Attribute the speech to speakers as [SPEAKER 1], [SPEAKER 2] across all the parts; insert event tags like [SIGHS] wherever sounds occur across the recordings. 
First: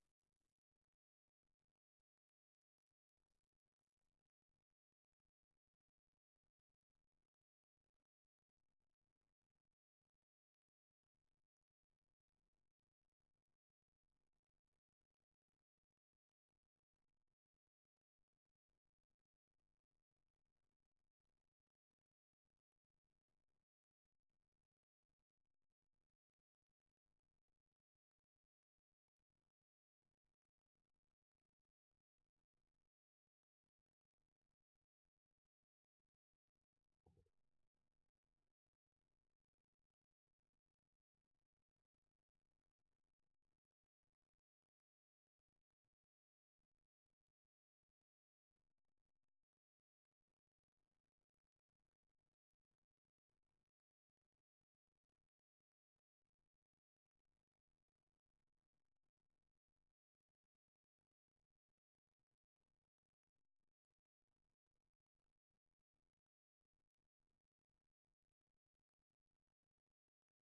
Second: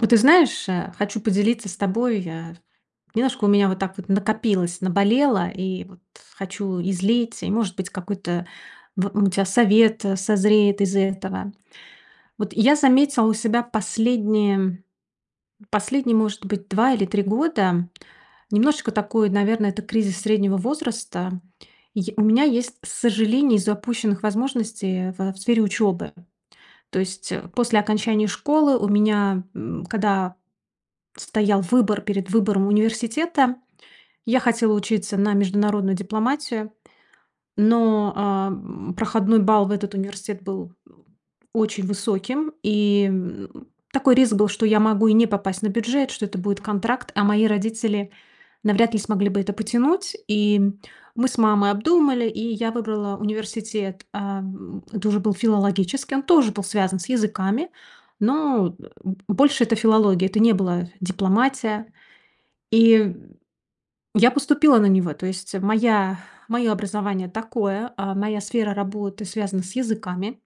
[SPEAKER 1] Вот ты знаешь, а, хочу поделиться с тобой, а. Немножко у меня вот так вот накопилось, наболело, и вот хочу излить, и, может быть, какой-то, вот, ну, у тя совет созреет из этого. Вот я заметила у себя последние последние, может быть, 2 или 3 года, немножечко такой, наверно, это кризис среднего возраста. И я у меня есть сожаление из-за упущенных возможностей, а, в в сфере учебы. То есть, а, после окончания школы, у меня, м, когда стоял выбор перед выбором университета, я хотела учиться на международную дипломатию, но, а, м, проходной балл в этот университет был очень высоким, и, м, такой риск был, что я могу и не попасть на бюджет, что это будет контракт, а мои родители навряд ли смогли бы это потянуть. И, м, мы с мамой обдумали, и я выбрала университет, э, м, это уже был филологический, он тоже был связан с языками, но, э, б больше это филология. Это не была дипломатия, и я поступила на него. То есть моя мое образование такое, а моя сфера работы связана с языками,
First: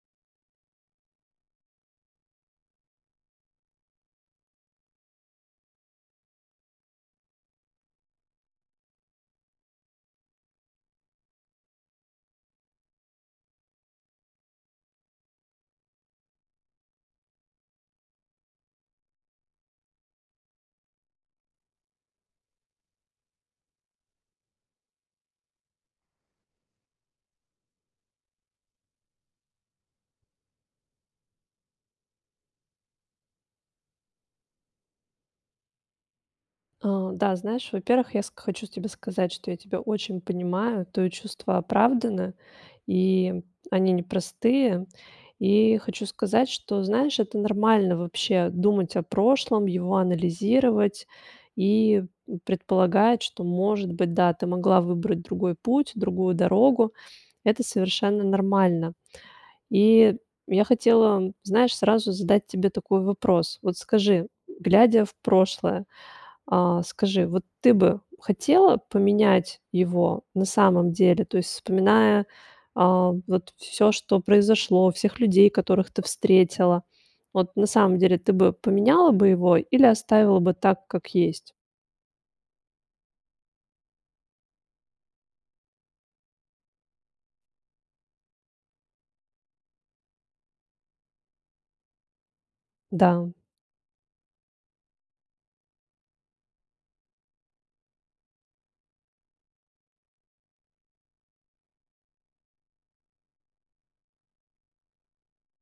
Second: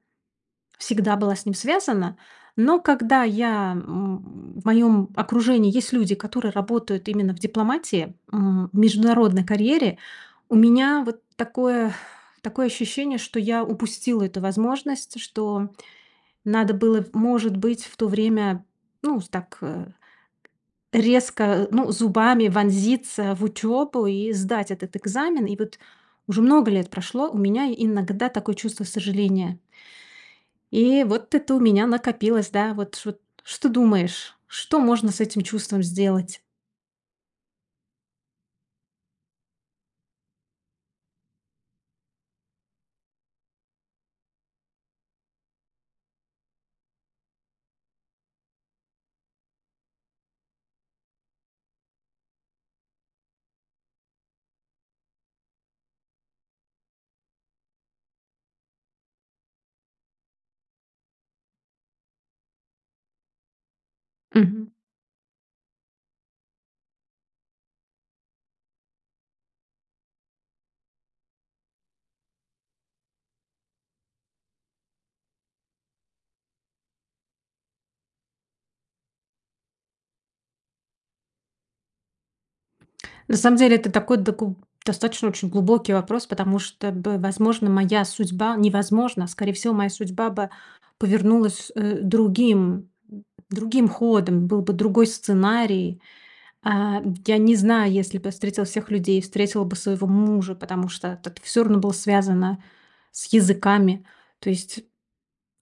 [SPEAKER 1] всегда была с ним связана. Но когда я м, в моем окружении есть люди, которые работают именно в дипломатии, м, в международной карьере, у меня вот такое [SIGHS] такое ощущение, что я упустила эту возможность, что надо было, может быть, в то время, ну, так, э, резко, ну, зубами вонзиться в учебу и сдать этот экзамен. И вот уже много лет прошло, у меня иногда такое чувство сожаления. И вот это у меня накопилось, да, вот ч вот что думаешь? Что можно с этим чувством сделать?
[SPEAKER 2] Э, да, знаешь, во-первых, я ск хочу тебе сказать, что я тебя очень понимаю, твое чувство оправдано, и они непростые. И хочу сказать, что, знаешь, это нормально вообще думать о прошлом, его анализировать и предполагать, что, может быть, да, ты могла выбрать другой путь, другую дорогу. Это совершенно нормально. И я хотела, знаешь, сразу задать тебе такой вопрос. Вот скажи,
[SPEAKER 1] Мгм.
[SPEAKER 2] глядя в прошлое, а, скажи, вот ты бы хотела поменять его, на самом деле? То есть, вспоминая, а, вот всё, что произошло, всех людей, которых ты встретила, вот, на самом деле, ты бы поменяла бы его, или оставила бы так, как есть?
[SPEAKER 1] На самом деле это такой доку достаточно очень глубокий вопрос, потому что бы, возможно, моя судьба не возможно, а скорее всего, моя судьба бы повернулась, э, другим
[SPEAKER 2] Да.
[SPEAKER 1] другим ходом. Был бы другой сценарий. А, я не знаю, если бы встретила всех людей, встретила бы своего мужа, потому что это всё равно было связано с языками. То есть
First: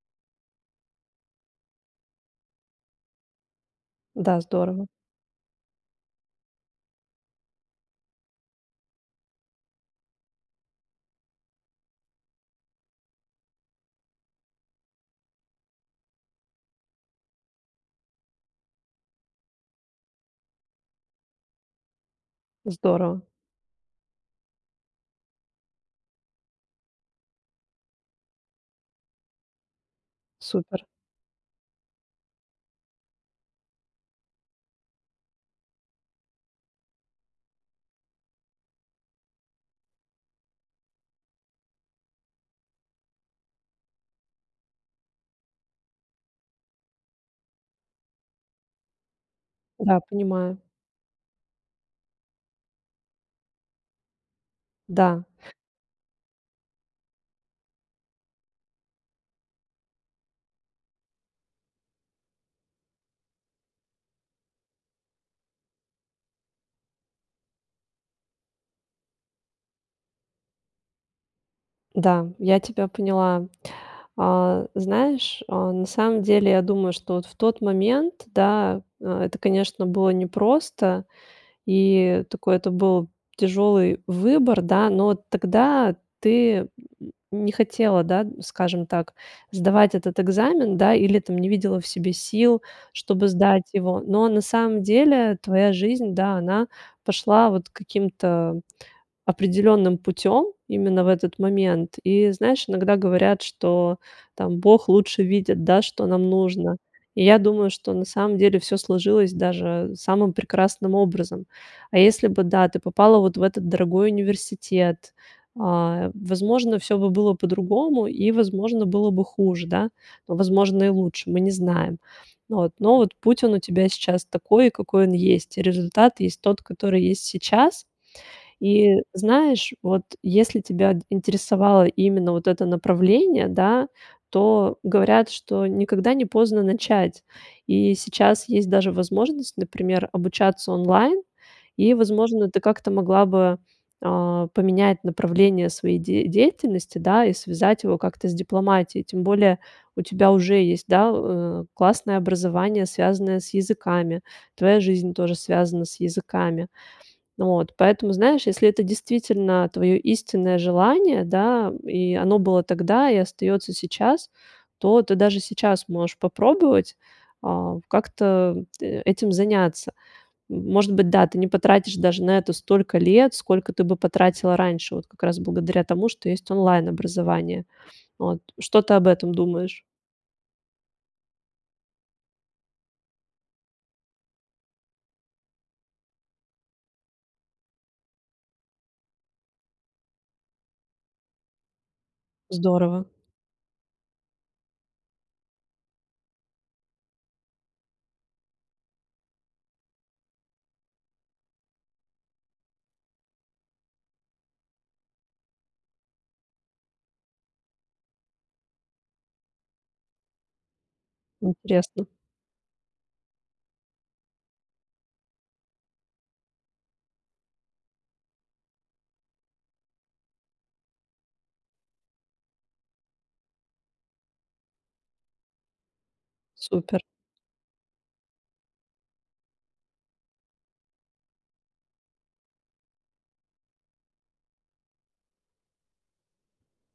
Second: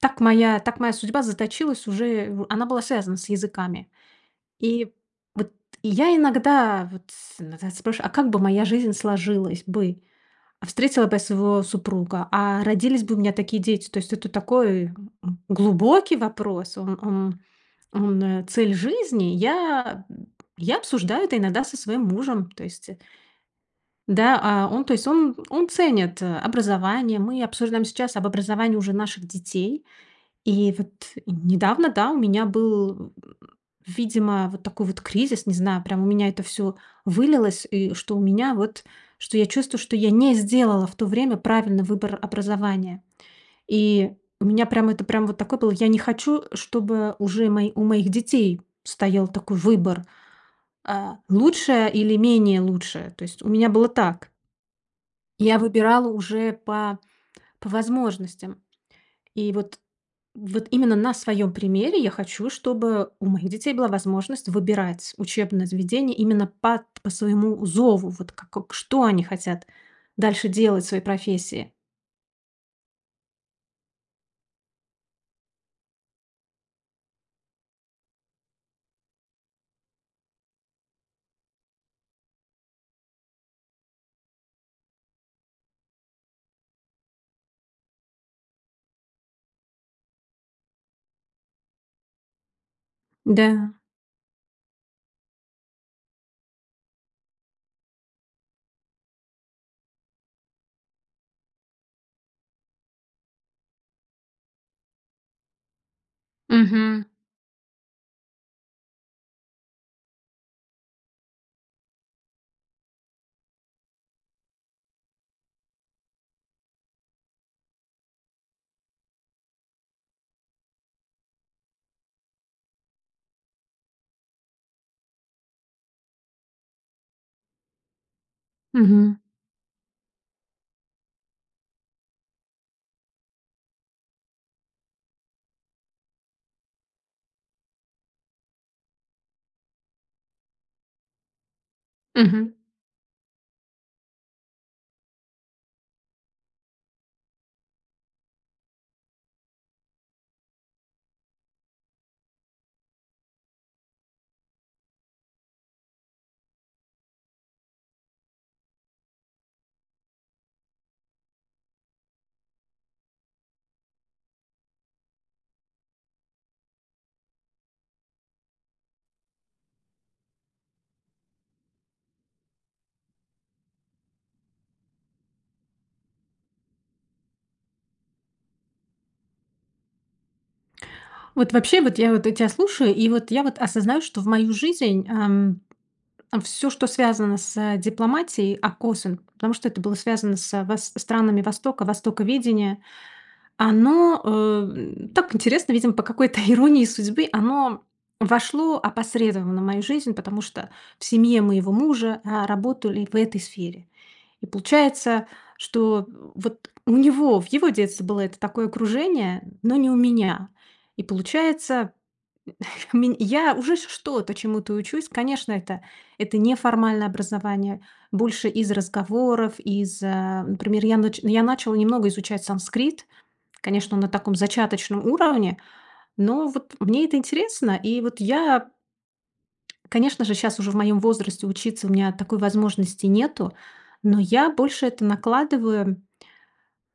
[SPEAKER 1] так моя так моя судьба заточилась уже в она была связана с языками.
[SPEAKER 2] Да, здорово.
[SPEAKER 1] И вот и я иногда вот с н спрашиваю, а как бы моя жизнь сложилась бы? А встретила бы я своего супруга? А родились бы у меня такие дети? То есть это такой, м, глубокий вопрос. Он он он- цель жизни. Я б я обсуждаю это иногда со своим мужем. То есть, э
[SPEAKER 2] Здорово.
[SPEAKER 1] Да, а, он то есть он он ценит, э, образование. Мы обсуждаем сейчас об образовании уже наших детей. И
[SPEAKER 2] Супер.
[SPEAKER 1] вот недавно, да, у меня был, э, э, видимо, вот такой вот кризис. Не знаю, прям у меня это всё вылилось. И что у меня вот что я чувствую, что я не сделала в то время правильный выбор образования. И у меня прям это прям вот такое было. Я не хочу, чтобы уже у мо у моих детей стоял такой
[SPEAKER 2] Да,
[SPEAKER 1] выбор,
[SPEAKER 2] понимаю.
[SPEAKER 1] э, лучшее или менее лучшее. То есть у меня было так.
[SPEAKER 2] Да.
[SPEAKER 1] Я выбирала уже по по возможностям. И вот вот именно на своём примере я хочу, чтобы у моих детей была возможность выбирать учебные заведения именно по по своему зову. Вот как Что они хотят дальше делать в своей профессии?
[SPEAKER 2] Да, я тебя поняла. Э, знаешь, э, на самом деле я думаю, что вот в тот момент, да, это, конечно, было непросто и такой это был тяжелый выбор, да, но тогда ты не хотела, да, скажем так, сдавать этот экзамен, да, или там не видела в себе сил, чтобы сдать
[SPEAKER 1] Да.
[SPEAKER 2] его. Но на самом деле твоя жизнь, да, она пошла вот каким-то определённым путем именно в этот момент. И знаешь, иногда говорят, что там Бог лучше видит, да, что нам нужно.
[SPEAKER 1] Мгм.
[SPEAKER 2] И я думаю, что на самом деле всё сложилось даже самым прекрасным образом. А если бы, да, ты попала вот в этот дорогой университет, а, возможно, всё бы было по-другому и, возможно, было бы хуже, да, но, возможно, и лучше, мы не знаем. Но вот путь он у тебя сейчас такой, какой он есть. Результат есть тот, который есть сейчас. И
[SPEAKER 1] Мгм.
[SPEAKER 2] знаешь, вот если тебя интересовало именно вот это направление, да, то говорят, что никогда не поздно начать. И сейчас есть даже возможность, например, обучаться онлайн. И, возможно,
[SPEAKER 1] Мгм.
[SPEAKER 2] ты как-то могла бы, а, поменять направление своей де деятельности, да, и связать его как-то с дипломатией. Тем более у тебя уже есть, да, классное образование, связанное с языками. Твоя жизнь тоже связана с языками. Вот. Поэтому, знаешь, если это действительно твоё истинное желание, да, и оно было тогда и остаётся сейчас, то ты даже сейчас можешь попробовать, а, как-то этим заняться. Может быть, да, ты не потратишь даже на это столько лет, сколько ты бы потратила раньше. Вот как раз благодаря тому, что есть онлайн-образование. Вот. Что ты об этом думаешь?
[SPEAKER 1] Вот вообще вот, я вот, я тя слушаю, и вот, я вот осознаю, что в мою жизнь, эм, всё, что связано с дипломатией, [UNINTELLIGIBLE] потому что это было связано с вос странами востока, востоковедения.
[SPEAKER 2] Здорово.
[SPEAKER 1] Оно, эм, так интересно, видимо по какой-то иронии судьбы, оно вошло опосредованно в мою жизнь, потому что в семье моего мужа, а, работали в этой сфере. И получается, что, вот, у него, в его детстве было это такое окружение, но не у меня. И получается,
[SPEAKER 2] Интересно.
[SPEAKER 1] м, [CHUCKLES] ме я уже ч что-то чему-то учусь. Конечно, это это неформальное образование. Больше из разговоров, из, э Например, я нач я начала немного изучать санскрит. Конечно, на таком зачаточном уровне. Но вот
[SPEAKER 2] Супер.
[SPEAKER 1] мне это интересно. И вот я Конечно же, щас уже в моём возрасте учиться у меня такой возможности нету, но я больше это накладываю,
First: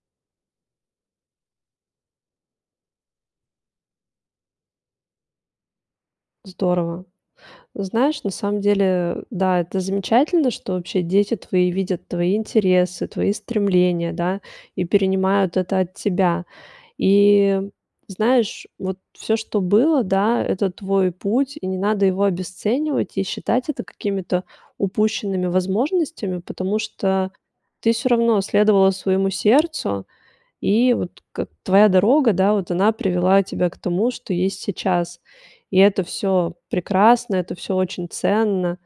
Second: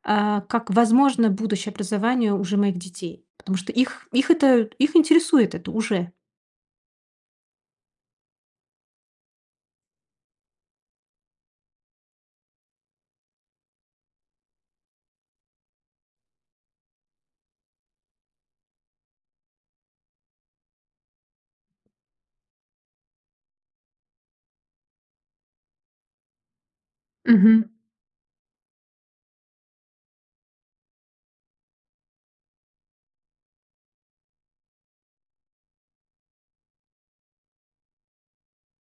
[SPEAKER 1] э, как возможно будущее образование уже моих детей, потому что их их это, их интересует это уже.
[SPEAKER 2] Здорово. Знаешь, на самом уделе, да- это замечательно, что вообще дети твои видят твои интересы, твои стремления, да, и перенимают это от тебя. И, знаешь, вот всё, что было, да- это твой путь, и не надо его обесценивать и считать это какими-то упущенными возможностями, потому что
[SPEAKER 1] Мгм.
[SPEAKER 2] ты всё равно следовала своему сердцу. И вот как твоя дорога, да, вот она привела тебя к тому, что есть сейчас. И это всё прекрасно, это всё очень ценно.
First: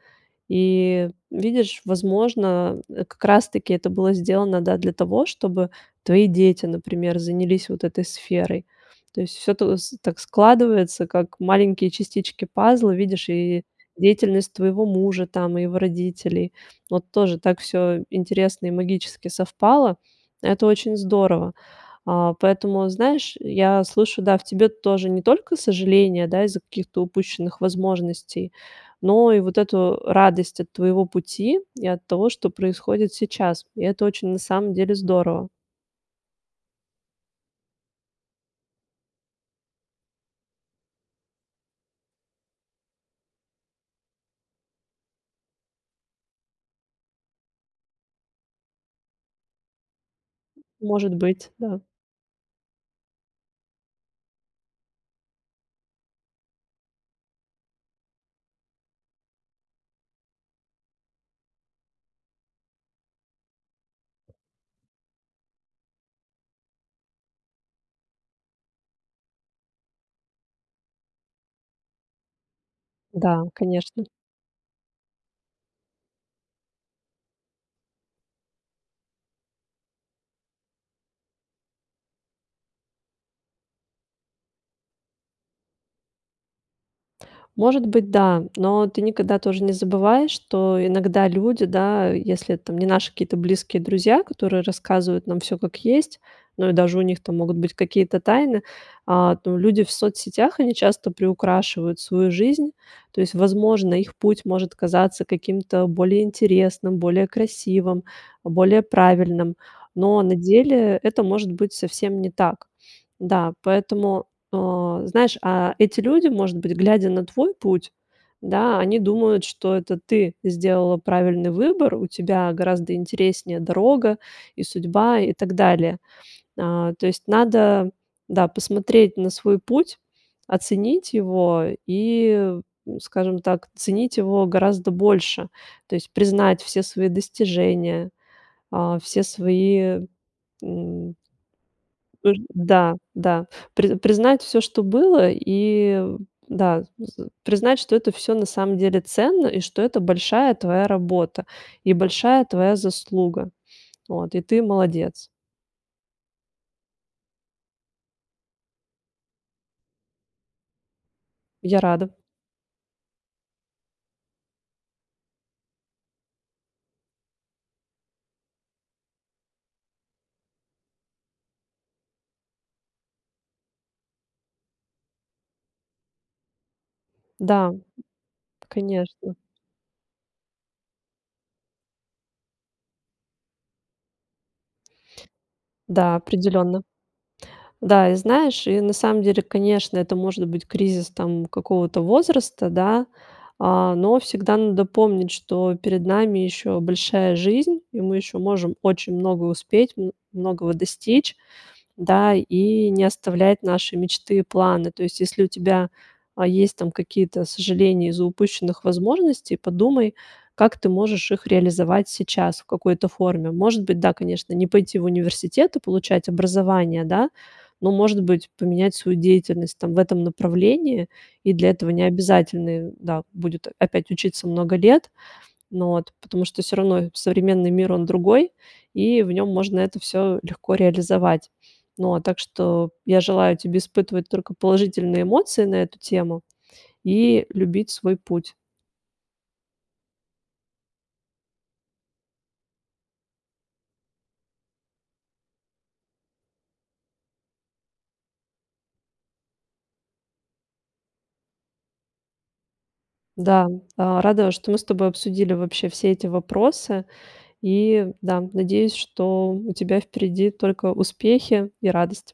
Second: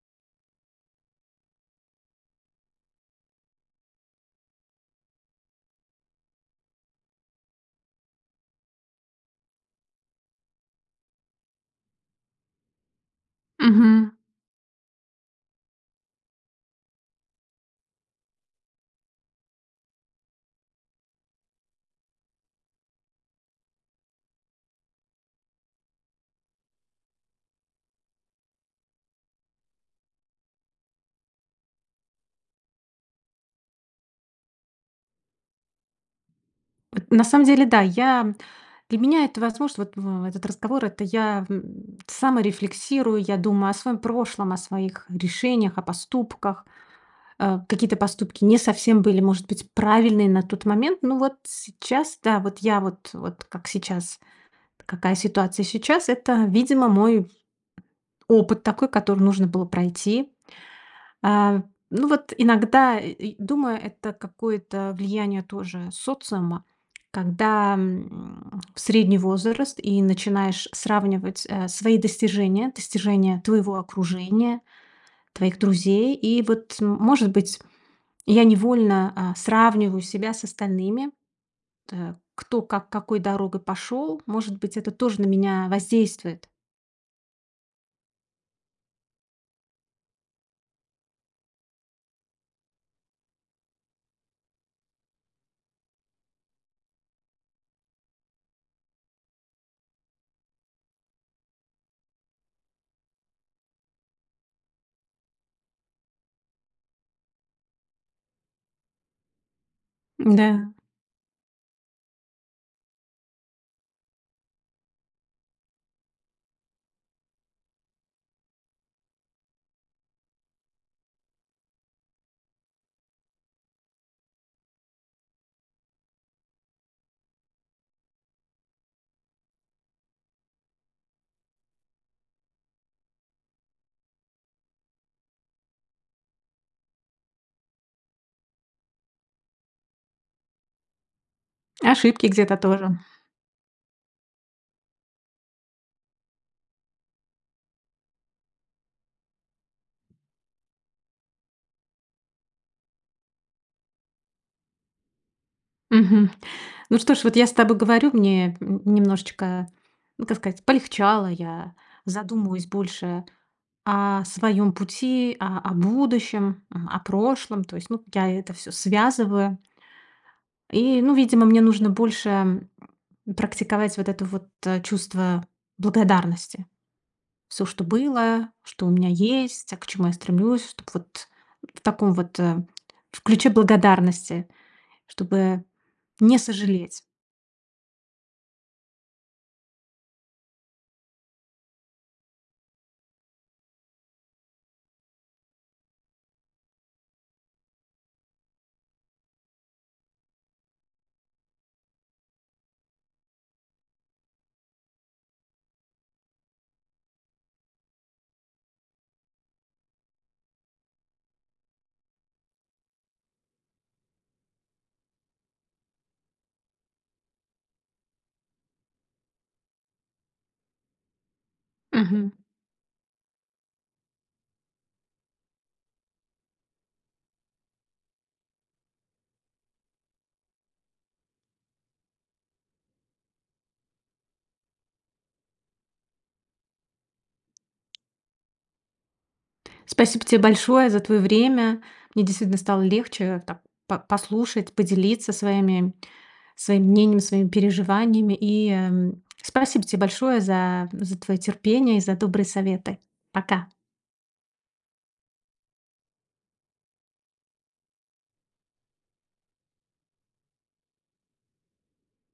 [SPEAKER 2] И, видишь, возможно, как раз таки это было сделано, да, для того, чтобы твои дети, например, занялись вот этой сферой. То есть всё тос так складывается, как маленькие частички пазла, видишь, и
[SPEAKER 1] Мгм.
[SPEAKER 2] деятельность твоего мужа там и его родителей. Вот тоже так всё интересно и магически совпало. Это очень здорово. А, поэтому, знаешь, я слышу, да, в тебе тоже не только сожаление, да, из-за каких-то упущенных возможностей, но и вот эту радость от твоего пути и от того, что происходит сейчас. И это очень на самом деле здорово.
[SPEAKER 1] На самом деле- да, я для меня это возможно. Вот в этот разговор- это я, м, саморефлексирую, я думаю о своем прошлом, о своих решениях, о поступках. Э, какие-то поступки не совсем были, может быть, правильные на тот момент.
[SPEAKER 2] Может
[SPEAKER 1] Но вот
[SPEAKER 2] быть, да.
[SPEAKER 1] сейчас, да, вот я, вот вот как сейчас, какая ситуация сейчас. Это, видимо, мой опыт такой, который нужно было пройти. Э, ну вот иногда, и и думаю, это какое-то влияние тоже социума. Когда, м, [SMACKS LIPS] средний возраст и начинаешь сравнивать, э, свои достижения, достижения
[SPEAKER 2] Да,
[SPEAKER 1] твоего
[SPEAKER 2] конечно.
[SPEAKER 1] окружения, твоих друзей. И вот, м может быть, я невольно, а, сравниваю себя с остальными, т кто как какой дорогой пошел. Может быть, это тоже на меня воздействует.
[SPEAKER 2] Может быть, да. Но ты никогда тоже не забывай, что иногда люди, да, если это, там, не наши какие-то близкие друзья, которые рассказывают нам всё, как есть, ну и даже у них там могут быть какие-то тайны. А, ну, люди в соцсетях они часто приукрашивают свою жизнь. То есть, возможно, их путь может казаться каким-то более интересным, более красивым, более правильным, но на
[SPEAKER 1] М-да.
[SPEAKER 2] деле это, может быть, совсем не так. Да, поэтому, э, знаешь, а эти люди, может быть, глядя на твой путь, да, они думают, что это ты сделала правильный выбор, у тебя гораздо интереснее дорога, и судьба, и так далее. А, то есть надо, да, посмотреть на свой путь, оценить его и, м, скажем так, ценить его гораздо больше. То есть признать все свои достижения, а, все свои, м
[SPEAKER 1] Ошибки
[SPEAKER 2] Ыр
[SPEAKER 1] где-то
[SPEAKER 2] да,
[SPEAKER 1] тоже.
[SPEAKER 2] да. При признать всё, что было и, да, з з признать, что это всё на самом деле ценно, и что это большая твоя работа и большая твоя заслуга. Вот. И ты- молодец!
[SPEAKER 1] Мгм. Ну что ж, вот я с тобой говорю, мне, м, немножечко, ну, как сказать, полегчало. Я
[SPEAKER 2] Я рада.
[SPEAKER 1] задумываюсь больше о своем пути, а, о будущем, а, о прошлом. То есть, ну, я это всё связываю. И, ну, видимо, мне нужно больше, м, практиковать вот это вот чувство благодарности. Всё,
[SPEAKER 2] Да,
[SPEAKER 1] что было, что у меня
[SPEAKER 2] конечно.
[SPEAKER 1] есть, а к чему я стремлюсь, чтоб вот в таком вот, э, в ключе благодарности, чтобы
[SPEAKER 2] Да,
[SPEAKER 1] не
[SPEAKER 2] определенно.
[SPEAKER 1] сожалеть.
[SPEAKER 2] Да, и знаешь, и на самом деле, конечно, это может быть, кризис, там, какого-то возраста, да, а, но всегда надо помнить, что перед нами еще большая жизнь и мы еще можем очень много успеть, м, многого достичь, да, и не оставлять наши мечты, планы. То есть если у тебя, а, есть, там, какие-то сожаления из-за упущенных возможностей, подумай, как ты можешь их реализовать сейчас в какой-то форме. Может быть, да, конечно, не пойти в университет и получать образование, да, но, может быть, поменять свою деятельность, там, в этом направлении. И для этого не
[SPEAKER 1] Мгм.
[SPEAKER 2] обязательны, да, будет опять учиться много лет, ну вот, потому что всё равно современный мир- он другой, и в нём можно это всё легко реализовать. Ну вот, так что я желаю тебе испытывать только положительные эмоции на эту тему и любить свой путь.
[SPEAKER 1] Спасибо те большое за твое время. Мне действительно стало легче, там, по послушать, поделиться своими своим мнением, своими переживаниями. И, эм, спасибо те большое за за твое терпение и за добрые советы.
[SPEAKER 2] Да,
[SPEAKER 1] Пока.
[SPEAKER 2] а, рада, что мы с тобой обсудили вообще все эти вопросы, и да, надеюсь, что у тебя впереди только успехи и радость.